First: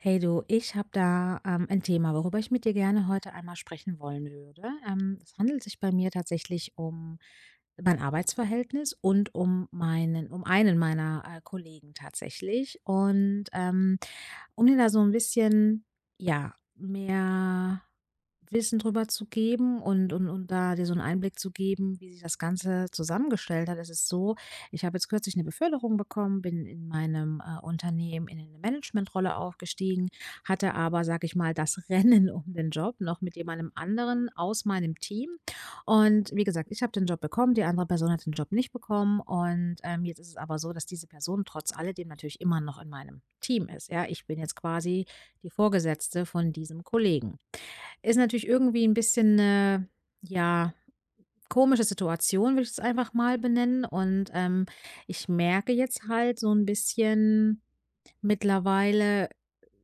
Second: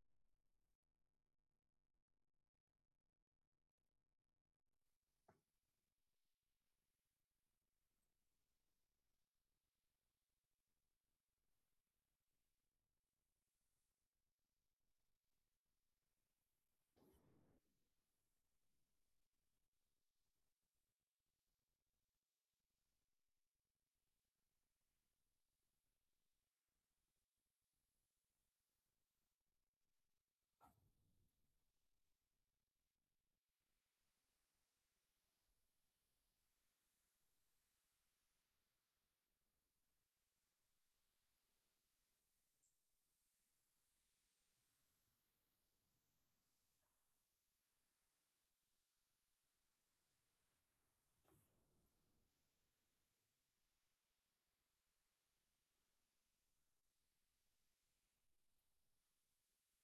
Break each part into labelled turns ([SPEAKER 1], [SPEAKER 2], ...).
[SPEAKER 1] Hey du, ich habe da, ähm, ein Thema, worüber ich mit dir gerne heute einmal sprechen wollen würde. Ähm, es handelt sich bei mir tatsächlich um mein Arbeitsverhältnis und um meinen um einen meiner, äh, Kollegen tatsächlich und, ähm, um dir da so 'n bisschen, ja, mehr Wissen darüber zu geben und und und da dir so 'n Einblick zu geben, wie sich das Ganze zusammengestellt hat, es ist so, ich habe jetzt kürzlich 'ne Beförderung bekommen, bin in meinem, äh, Unternehmen, in 'ne Management-Rolle aufgestiegen, hatte aber, sage ich mal, dass Rennen um den Job noch mit jemanden anderen aus meinem Team. Und wie gesagt, ich habe den Job bekommen, die andere Person hat den Job nicht bekommen und, ähm, jetzt ist es aber so das diese Person trotz alledem natürlich immer noch in meinem Team ist. Ja, ich bin jetzt quasi die Vorgesetzte von diesem Kollegen. Ist natürlich irgendwie 'n bisschen, äh, ja komische Situation, würde ich es einfach mal benennen und, ähm, ich merke jetzt halt so 'n bisschen mittlerweile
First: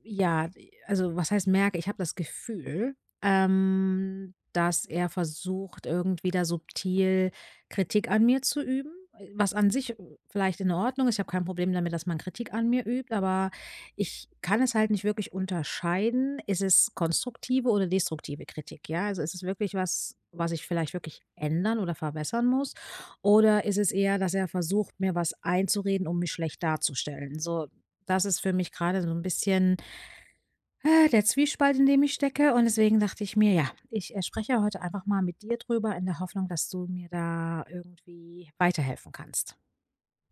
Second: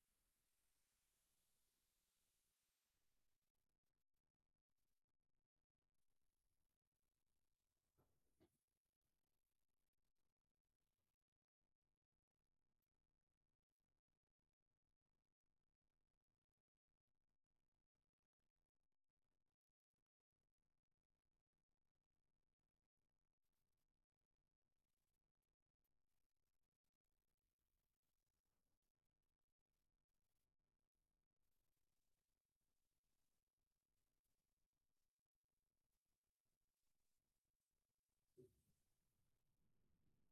[SPEAKER 1] ja, also was heißt merke, ich habe das Gefühl, ähm, dass er versucht, irgendwie da subtil Kritik an mir zu üben, e was an sich vielleicht in Ordnung ist, ich habe kein Problem damit, dass man Kritik an mir übt, aber ich kann es halt nicht wirklich unterscheiden: Ist es konstruktive oder destruktive Kritik? Ja, ist es wirklich was, was ich vielleicht wirklich ändern oder verbessern muss? Oder ist es eher, dass er versucht, mir was einzureden, um mich schlecht darzustellen, so, das ist für mich gerade so 'n bisschen äh, der Zwiespalt, in dem ich stecke und deswegen dachte ich mir ja, ich, äh, spreche heute einfach mal mit dir darüber in der Hoffnung, dass du mir da irgendwie weiterhelfen kannst.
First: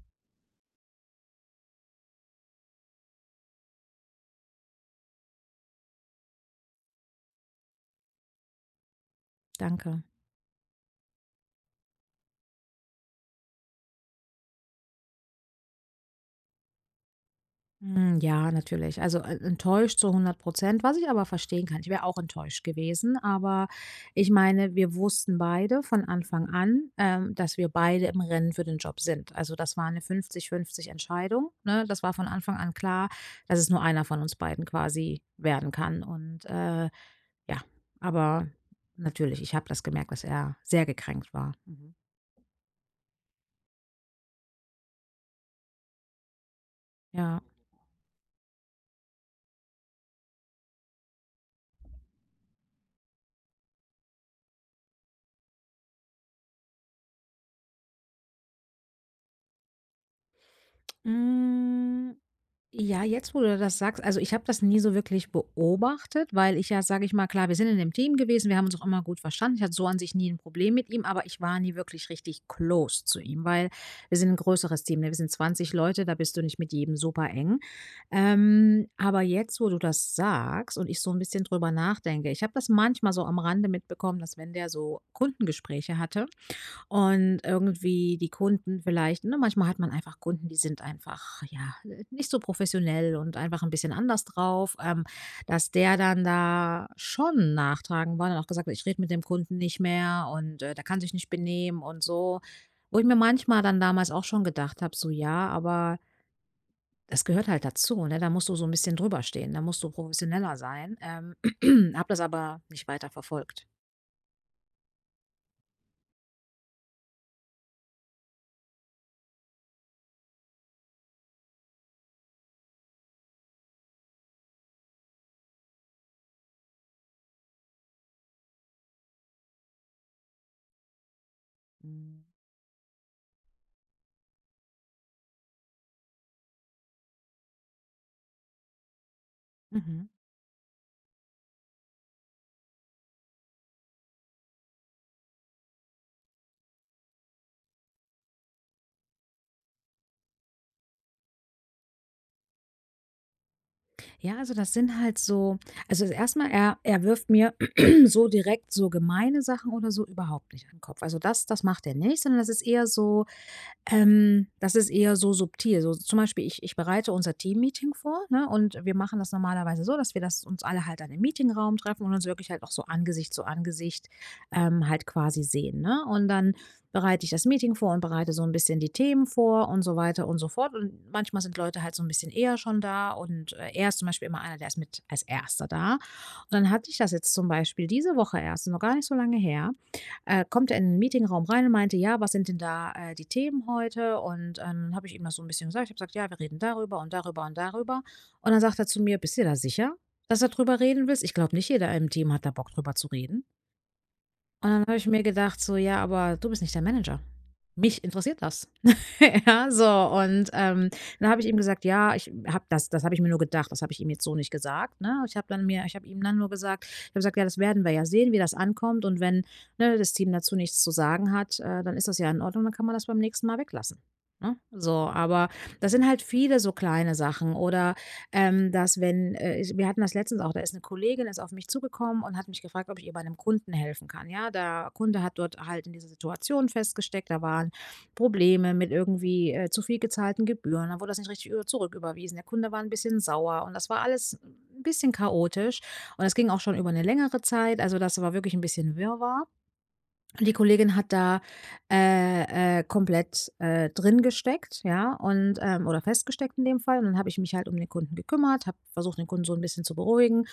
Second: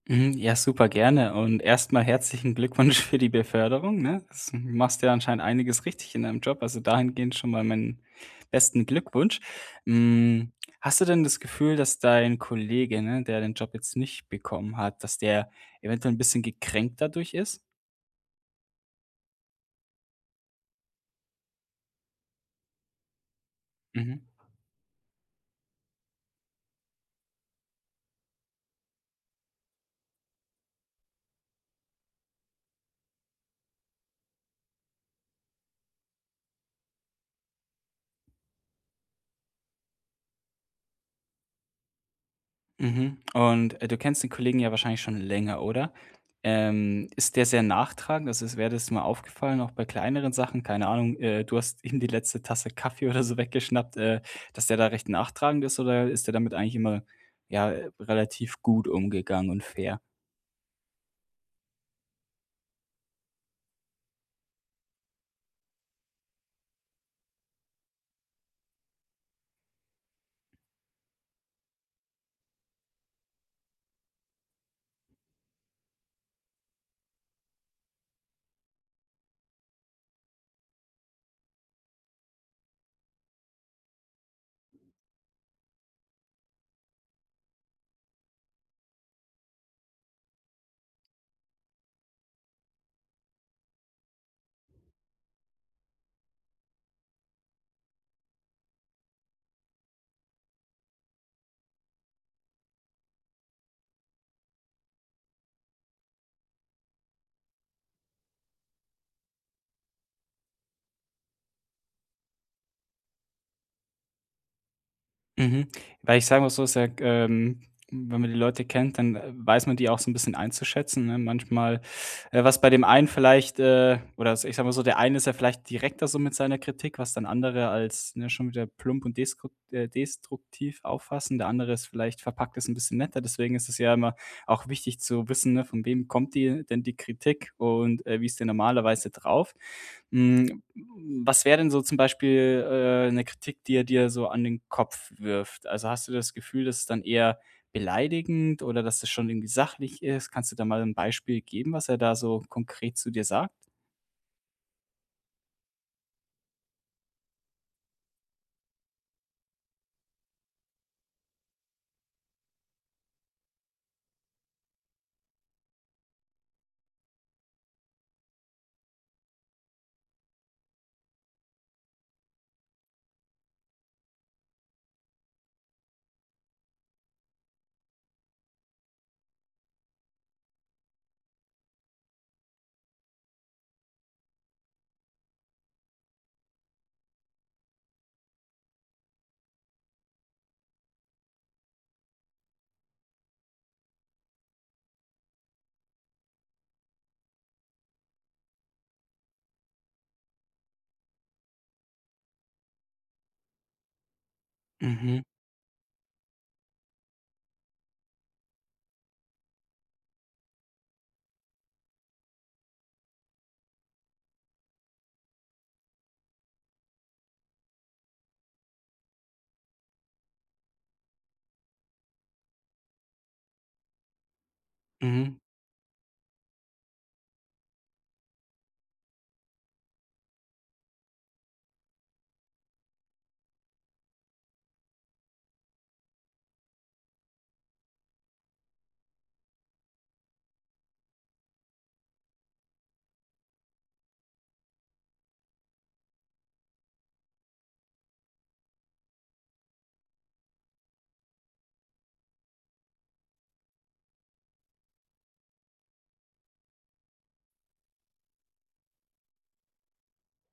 [SPEAKER 2] Mhm, ja, super gerne. Und erstmal herzlichen Glückwunsch für die Beförderung, ne? S machst ja anscheinend einiges richtig in deinem Job, also dahingehend schon mal meinen besten Glückwunsch.
[SPEAKER 1] Danke.
[SPEAKER 2] Hm, hast du denn das Gefühl, dass dein Kollege, ne, der den Job jetzt nicht bekommen hat, dass der eventuell 'n bisschen gekränkt dadurch ist?
[SPEAKER 1] Hm, ja, natürlich. Also, e enttäuscht zu 100 %. Was ich aber verstehen kann. Ich wäre auch enttäuscht gewesen, aber,
[SPEAKER 2] Mhm.
[SPEAKER 1] ich meine, wir wussten beide von Anfang an, ähm, dass wir beide im Rennen für den Job sind. Also, das war 'ne 50:50 Entscheidung, ne? Das war von Anfang an klar, dass es nur einer von uns beiden quasi werden kann. Und, äh, ja, aber natürlich, ich habe das gemerkt, dass er sehr gekränkt war. Mhm.
[SPEAKER 2] Mhm, und, äh, du kennst den Kollegen ja wahrscheinlich schon länger, oder? Ähm, ist
[SPEAKER 1] Ja.
[SPEAKER 2] der sehr nachtragend, also s wäre das mal aufgefallen, auch bei kleineren Sachen, keine Ahnung, äh, du hast ihm die letzte Tasse Kaffee oder so weggeschnappt, äh, dass der da recht nachtragend ist oder ist der damit eigentlich immer, ja, äh, relativ gut umgegangen und fair?
[SPEAKER 1] Hm, ja, jetzt, wo du das sagst, also, ich habe das nie so wirklich beobachtet, weil ich ja, sage ich mal klar, wir sind in 'nem Team gewesen, wir haben uns auch immer gut verstanden, ich hatte so an sich nie 'n Problem mit ihm, aber ich war nie wirklich richtig close zu ihm, weil wir sind 'n größeres Team, ne, wir sind 20 Leute, da bist du nicht mit jedem super eng. Ähm, aber jetzt, wo du das sagst und ich so 'n bisschen drüber nachdenke, ich habe das manchmal so am Rande mitbekommen, dass wenn der so Kundengespräche hatte und irgendwie die Kunden vielleicht ne, manchmal hat man einfach Kunden, die sind einfach ja, äh, nicht so professionell und einfach 'n bisschen anders drauf, ähm, dass der dann da schon nachtragend war, und dann auch gesagt: „Ich rede mit dem Kunden nicht mehr“ und, äh: „Der kann sich nicht benehmen“ und so, wo ich mir manchmal dann damals auch schon gedacht habe, so: „Ja, aber das gehört halt dazu, ne, da musst du so 'n bisschen drüber stehen, da musst du professioneller sein.“ Ähm, habe das aber nicht weiter verfolgt.
[SPEAKER 2] Mhm, weil ich sage mal so sage, ähm wenn man die Leute kennt, dann, äh, weiß man die auch so 'n bisschen einzuschätzen, ne? Manchmal äh, was bei dem einen vielleicht, äh oder es ich sage mal so, der eine ist ja vielleicht direkter so mit seiner Kritik, was dann andere als, ne, schon wieder plump und deskrukt äh, destruktiv auffassen, der andere ist vielleicht verpackt es 'n bisschen netter. Deswegen ist es ja immer auch wichtig zu wissen, ne, von wem kommt die denn die Kritik und, äh, wie ist der normalerweise drauf?
[SPEAKER 1] Mhm.
[SPEAKER 2] Hm, was wäre denn so zum Beispiel, äh, 'ne Kritik, die er dir so an den Kopf wirft? Also, hast du das Gefühl, dass es dann eher beleidigend oder dass das schon irgendwie sachlich ist? Kannst du da mal 'n Beispiel geben, was er da so konkret zu dir sagt?
[SPEAKER 1] Ja. Also, das sind halt so Also, erstmal er er wirft mir so direkt so gemeine Sachen oder so überhaupt nicht an 'n Kopf. Also das das macht er nicht, sondern das ist eher so ähm, das ist eher so subtil, so zum Beispiel ich ich bereite unser Teammeeting vor, ne? Und wir machen das normalerweise so, dass wir das uns alle halt dann im Meetingraum treffen und uns wirklich auch so Angesicht zu Angesicht, ähm, halt quasi sehen, ne? Und dann bereite ich das Meeting vor und bereite so 'n bisschen die Themen vor und so weiter und so fort. Und manchmal sind Leute halt so 'n bisschen eher schon da. Und er ist zum Beispiel immer einer, der ist mit als Erster da. Und dann hatte ich das jetzt zum Beispiel diese Woche erst, noch gar nicht so lange her. Äh, kommt er in 'n Meetingraum rein und meinte: „Ja, was sind denn da, äh, die Themen heute?“ Und, ähm, dann habe ich ihm das so 'n bisschen gesagt. Ich habe gesagt: „Ja, wir reden darüber und darüber und darüber.“ Und dann sagt er zu mir: „Bist du dir da sicher, dass du darüber reden willst? Ich glaube nicht, jeder im Team hat da Bock, darüber zu reden.“ Und, dann habe ich
[SPEAKER 2] Mhm.
[SPEAKER 1] mir gedacht, so: „Ja, aber du bist nicht der Manager. Mich interessiert das.“ Ja, so und, ähm, dann habe ich eben gesagt: „Ja, ich habe das“ Das habe ich mir nur gedacht, das habe ich ihm jetzt so nicht gesagt, ne? Ich habe dann mir ich habe ihm dann nur gesagt ich habe gesagt: „Ja, das werden wir ja sehen, wie das ankommt und wenn, ne, das Team dazu nichts zu sagen hat, äh, dann ist das ja in Ordnung, dann kann man das beim nächsten Mal weglassen“, ne? So,
[SPEAKER 2] Mhm.
[SPEAKER 1] aber das sind halt viele so kleine Sachen oder, ähm, dass, wenn, äh, ich wir hatten das letztens auch. Da ist ‘ne Kollegin ist auf mich zugekommen und hat mich gefragt, ob ich ihr bei ‘nem Kunden helfen kann. Ja, da Kunde hat dort halt in dieser Situation festgesteckt, da waren Probleme mit irgendwie, äh, zu viel gezahlten Gebühren und dann wurde das nicht richtig über zurücküberwiesen. Der Kunde war ‘n bisschen sauer, und das war alles ‘n bisschen chaotisch. Und das ging auch schon über ‘ne längere Zeit, also das war wirklich ‘n bisschen Wirrwarr. Die Kollegin hat da, äh, äh, komplett, äh, drin gesteckt, ja, und, ähm oder festgesteckt in dem Fall, und dann habe ich mich halt um den Kunden gekümmert, habe versucht, den Kunden so ‘n bisschen zu beruhigen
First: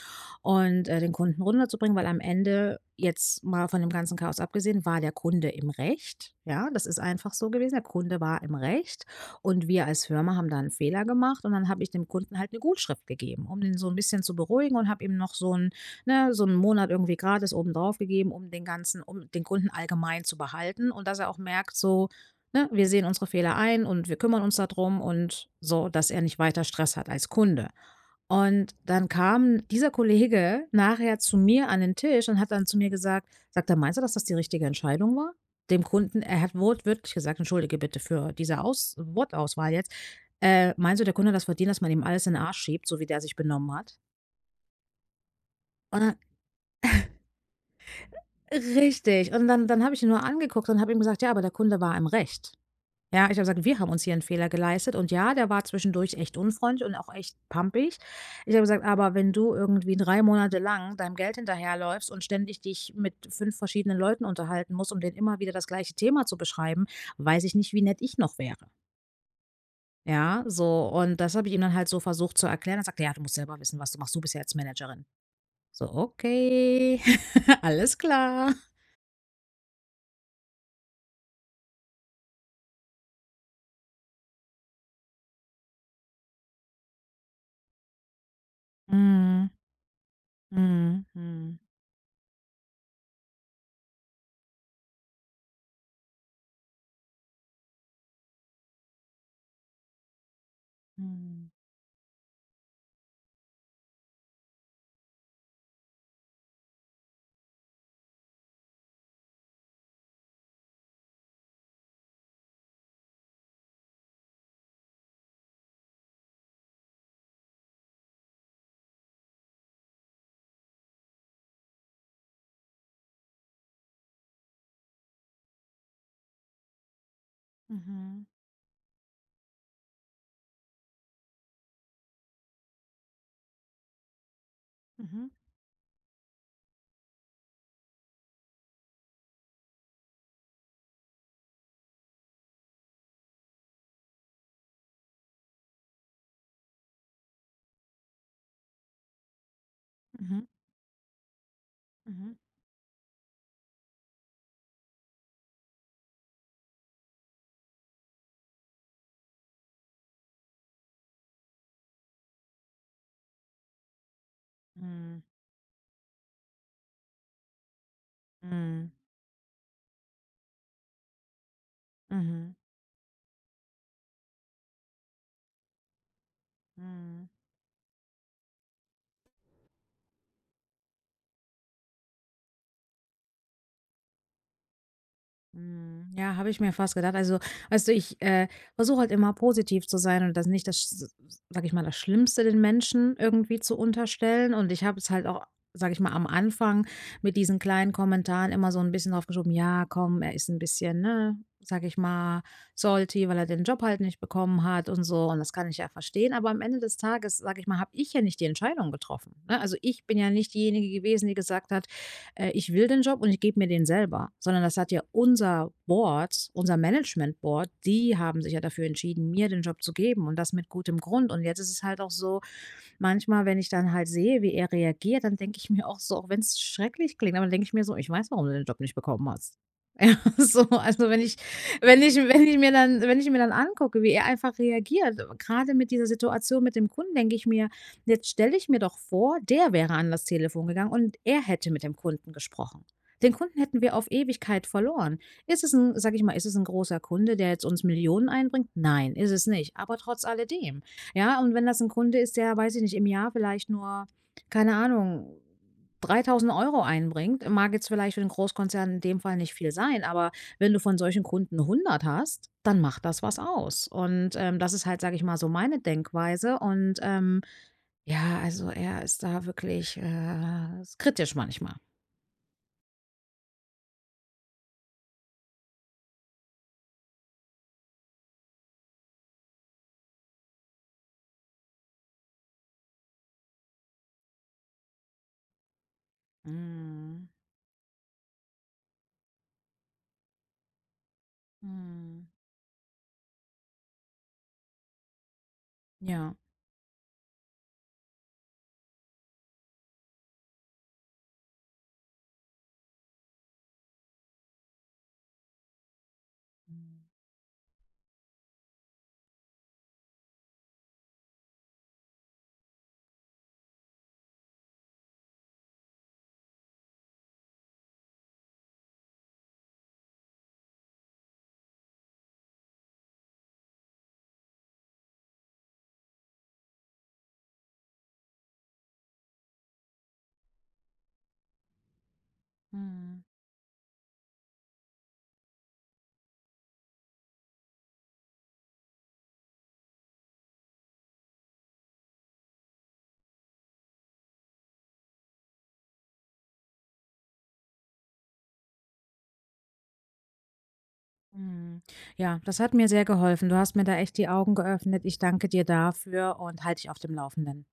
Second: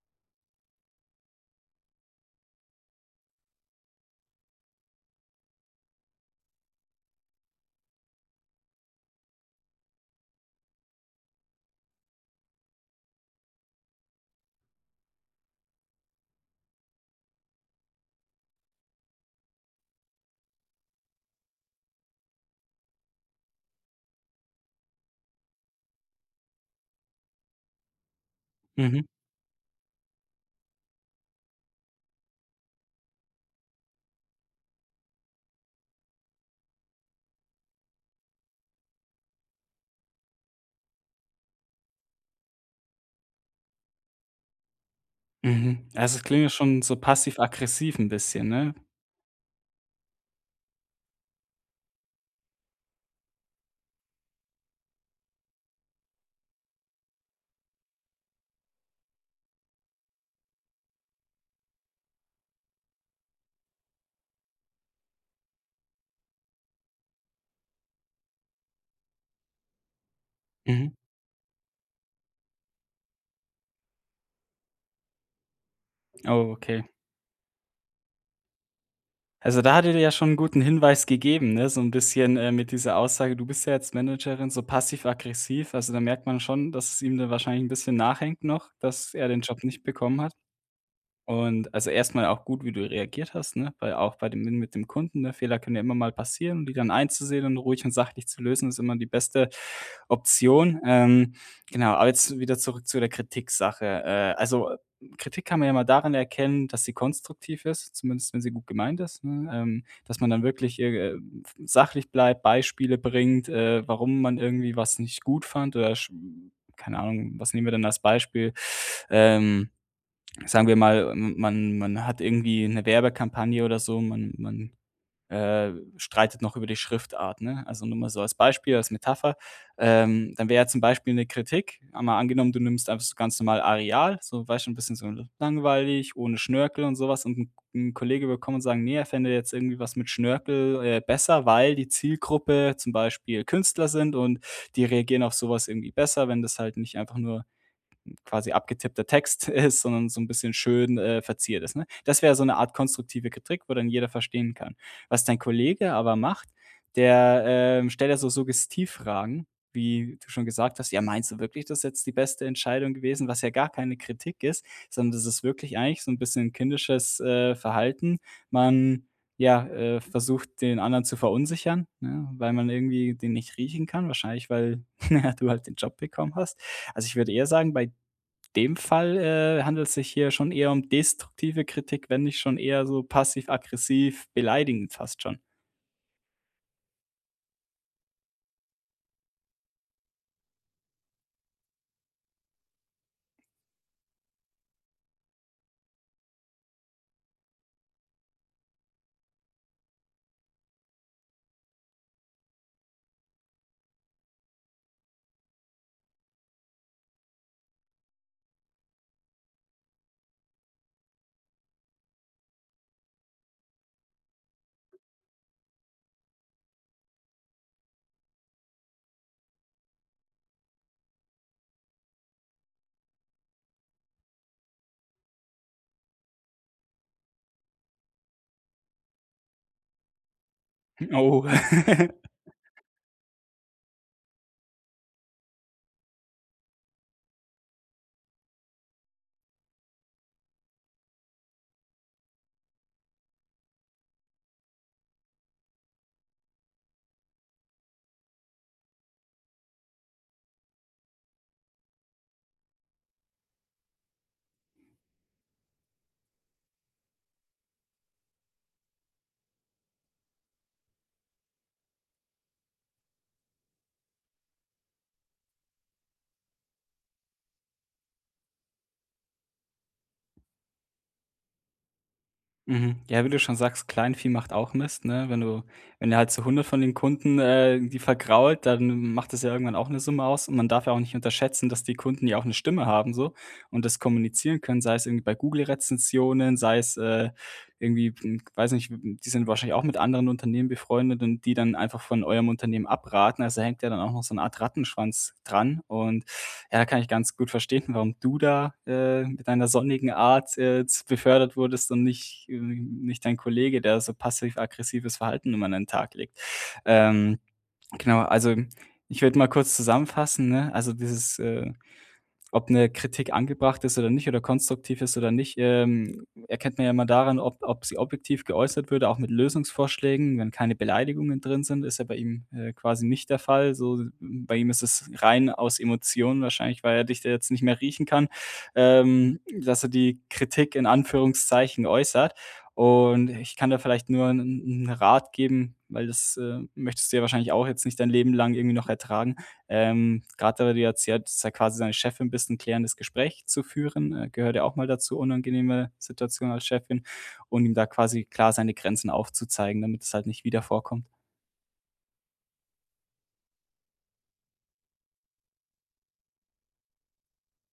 [SPEAKER 1] und, äh, den Kunden runterzubringen, weil am Ende, jetzt mal von dem ganzen Chaos abgesehen, war der Kunde im Recht, ja, das ist einfach so gewesen. Der Kunde war im Recht. Und wir als Firma haben da ‘n Fehler gemacht, und dann habe ich dem Kunden halt ‘ne Gutschrift gegeben, um ihn so ‘n bisschen zu beruhigen und habe ihm noch so ‘n ne, so ‘n Monat irgendwie gratis obendrauf gegeben, um den Ganzen um den Kunden allgemein zu behalten und dass er auch merkt so, ne, wir sehen unsere Fehler ein und wir kümmern uns da drum und so, dass er nicht weiter Stress hat als Kunde. Und
[SPEAKER 2] Mhm.
[SPEAKER 1] dann kam dieser Kollege nachher zu mir an den Tisch und hat dann zu mir gesagt sagt er: „Meinst du, dass das die richtige Entscheidung war? Dem Kunden“ er hat wortwörtlich gesagt Entschuldige bitte für diese Aus Wortauswahl jetzt: „Äh, meinst du, der Kunde hat das verdient, dass man ihm alles in den Arsch schiebt, so wie der sich benommen hat?“
[SPEAKER 2] Mhm,
[SPEAKER 1] Oder
[SPEAKER 2] also, es klingt ja schon so passiv-aggressiv 'n bisschen, ne?
[SPEAKER 1] Richtig. Und dann dann habe ich ihn nur angeguckt und habe ich ihm gesagt: „Ja, aber der Kunde war im Recht“. Ja, ich habe gesagt: „Wir haben uns hier 'n Fehler geleistet,“ und ja, der war zwischendurch echt unfreundlich und auch echt pampig. Ich habe gesagt: „Aber wenn du irgendwie 3 Monate lang deinem Geld hinterherläufst und ständig dich mit 5 verschiedenen Leuten unterhalten musst, um denen immer wieder das gleiche Thema zu beschreiben, weiß ich nicht, wie nett ich noch wäre.“ Ja, so
[SPEAKER 2] Mhm.
[SPEAKER 1] und das habe ich ihm dann halt so versucht zu erklären, dann sagt er: „Ja, du musst selber wissen, was du machst. Du bist ja jetzt Managerin.“ So,
[SPEAKER 2] Ah, okay.
[SPEAKER 1] okay. Alles klar.
[SPEAKER 2] Also, da hat er dir ja schon 'n guten Hinweis gegeben, ne, so 'n bisschen, äh, mit dieser Aussage, du bist ja jetzt Managerin, so passiv-aggressiv. Also, da merkt man schon, dass es ihm dann wahrscheinlich 'n bisschen nachhängt noch, dass er den
[SPEAKER 1] Mhm.
[SPEAKER 2] Job nicht bekommen hat.
[SPEAKER 1] Mhm, mhm.
[SPEAKER 2] Und, also, erstmal auch gut, wie du reagiert hast, ne, weil auch bei dem n mit dem Kunden, Fehler können ja immer mal passieren, und die dann einzusehen und ruhig und sachlich zu lösen, ist immer die beste Option. Ähm,
[SPEAKER 1] Mhm.
[SPEAKER 2] genau, aber jetzt wieder zurück zu der Kritik Sache. Äh, also, Kritik kann man ja immer daran erkennen, dass sie konstruktiv ist, zumindest wenn sie gut gemeint ist, ne? Ähm, dass man dann wirklich ir ähm, f sachlich bleibt, Beispiele bringt, äh, warum man irgendwie was nicht gut fand, oder sch keine Ahnung, was nehmen wir denn als Beispiel? Ähm, sagen wir mal, ähm, man man hat irgendwie 'ne Werbekampagne oder so, man man, äh, streitet noch über die Schriftart, ne? Also, nur mal so
[SPEAKER 1] Mhm.
[SPEAKER 2] als Beispiel, als Metapher. Ähm, dann wäre zum Beispiel 'ne Kritik, einmal angenommen, du nimmst einfach ganz normal Areal, so weißt du 'n bisschen so
[SPEAKER 1] Mhm.
[SPEAKER 2] langweilig, ohne Schnörkel und sowas und 'n 'n Kollege will kommen und sagen: „Ne, er fände jetzt irgendwie was mit Schnörkel, äh, besser, weil die Zielgruppe zum Beispiel Künstler sind und die reagieren auf sowas irgendwie besser, wenn das halt nicht einfach nur quasi abgetippter Text ist, sondern so 'n
[SPEAKER 1] Mhm.
[SPEAKER 2] bisschen schön, äh, verziert ist“, ne? Das wäre
[SPEAKER 1] Mhm.
[SPEAKER 2] so 'ne Art konstruktive Kritik, wo dann jeder verstehen kann. Was dein Kollege aber macht, der, ähm, stellt ja so Suggestivfragen, wie du schon gesagt hast: „Ja, meinst du wirklich, das ist jetzt die beste Entscheidung gewesen?“ Was ja gar keine Kritik ist, sondern
[SPEAKER 1] Mhm.
[SPEAKER 2] das ist wirklich eigentlich so 'n bisschen ein kindisches, äh, Verhalten.
[SPEAKER 1] Mhm.
[SPEAKER 2] Man, ja, äh, versucht, den anderen zu verunsichern, ne, weil
[SPEAKER 1] Mhm.
[SPEAKER 2] man irgendwie den nicht riechen kann, wahrscheinlich, weil du halt den Job bekommen hast. Also, ich
[SPEAKER 1] Mhm.
[SPEAKER 2] würde eher sagen, bei dem Fall, äh, handelt's sich hier schon eher um destruktive Kritik, wenn nicht schon eher so passiv-aggressiv beleidigend fast schon.
[SPEAKER 1] Mhm, ja, habe ich mir fast gedacht. Also, weißt du, ich, äh, versuche halt immer positiv zu sein und das nicht das sch s sage ich mal das Schlimmste, den Menschen irgendwie zu unterstellen. Und ich habe es halt auch, sage ich mal am Anfang mit diesen kleinen Kommentaren immer so 'n bisschen aufgeschoben: „Ja, komm, er ist 'n bisschen, ne, sage ich mal salty, weil er den Job halt nicht bekommen hat und so“, und das kann ich ja verstehen. Aber am Ende des Tages, sage ich mal, habe ich ja nicht die Entscheidung getroffen, ne? Also, ich bin ja nicht diejenige gewesen, die gesagt hat: „Äh, ich will den Job und ich gebe mir den selber.“ Sondern das hat ja unser Board unser Management Board, die haben sich ja dafür entschieden, mir den Job zu geben und das mit gutem Grund. Und jetzt ist es halt auch so manchmal, wenn ich dann halt sehe, wie er reagiert, dann denke ich mir auch so, auch wenn's schrecklich klingt. Aber dann denke ich mir so: „Ich weiß, warum du den Job nicht bekommen hast“. So, also, wenn ich
[SPEAKER 2] Oh
[SPEAKER 1] wenn ich wenn ich mir dann wenn ich mir dann angucke, wie er einfach reagiert. Äh, gerade mit dieser Situation mit dem Kunden denke ich mir jetzt stelle ich mir doch vor der wäre an das Telefon gegangen und er hätte mit dem Kunden gesprochen. Den Kunden hätten wir auf Ewigkeit verloren. Ist es 'n, sage ich mal, ist es 'n großer Kunde, der jetzt uns Millionen einbringt? Nein, ist es nicht. Aber trotz alledem. Ja? Und wenn das 'n Kunde ist, der weiß ich nicht im Jahr vielleicht nur keine Ahnung, 3.000 € einbringt, mag jetzt vielleicht für den Großkonzern in dem Fall nicht viel sein, aber wenn du von solchen Kunden 100 hast, dann macht das was aus. Und, ähm, das ist halt, sage ich mal so meine Denkweise und, ähm, ja, also, er ist da wirklich, äh, kritisch manchmal.
[SPEAKER 2] Mhm, ja, wie du schon sagst: „Kleinvieh macht auch Mist" ne? Wenn du wenn der halt so 100 von den Kunden, äh, irgendwie vergrault, dann m macht das ja irgendwann auch 'ne Summe aus, und man darf ja auch nicht unterschätzen, dass die Kunden ja auch 'ne Stimme haben so und das kommunizieren können, sei es irgendwie bei Google-Rezensionen, sei es,
[SPEAKER 1] Mhm.
[SPEAKER 2] äh, irgendwie, hm, weiß nicht w w die sind wahrscheinlich auch mit anderen Unternehmen befreundet und die dann einfach von
[SPEAKER 1] Mhm.
[SPEAKER 2] eurem Unternehmen abraten. Also da hängt ja dann auch noch so 'ne Art "Rattenschwanz" dran und
[SPEAKER 1] Ja.
[SPEAKER 2] ja, kann ich ganz gut verstehen, warum du da, äh, mit deiner sonnigen Art, äh, z befördert wurdest und nicht ähm, nicht dein Kollege, der so passiv-aggressives Verhalten immer an den Tag legt.
[SPEAKER 1] Mhm.
[SPEAKER 2] Ähm, genau, also, ich würde mal kurz zusammenfassen, ne? Also dieses äh, ob 'ne Kritik angebracht ist oder nicht oder konstruktiv ist oder nicht, ähm, erkennt man ja immer daran, ob ob sie objektiv geäußert würde, auch mit Lösungsvorschlägen, wenn keine Beleidigungen drin sind ist ja bei ihm, äh, quasi nicht der Fall, so m bei ihm ist es rein aus Emotionen wahrscheinlich, weil er dich da jetzt nicht mehr riechen kann. Ähm, dass er die "Kritik" in Anführungszeichen äußert.
[SPEAKER 1] Mhm.
[SPEAKER 2] Und ich kann dir vielleicht nur 'n 'n Rat geben, weil das, äh, möchtest du ja wahrscheinlich auch jetzt nicht dein Leben lang irgendwie noch ertragen. Ähm, grade weil du ja erzählt, dass du ja quasi seine Chefin bist 'n klärendes Gespräch zu führen, äh, gehört ja auch mal dazu. Unangenehme Situation als Chefin, und ihm da quasi klar seine Grenzen aufzuzeigen, damit es halt nicht wieder vorkommt.
[SPEAKER 1] Mhm. Ja, das hat mir sehr geholfen. Du hast mir da echt die Augen geöffnet. Ich danke dir dafür und halte dich auf dem Laufenden.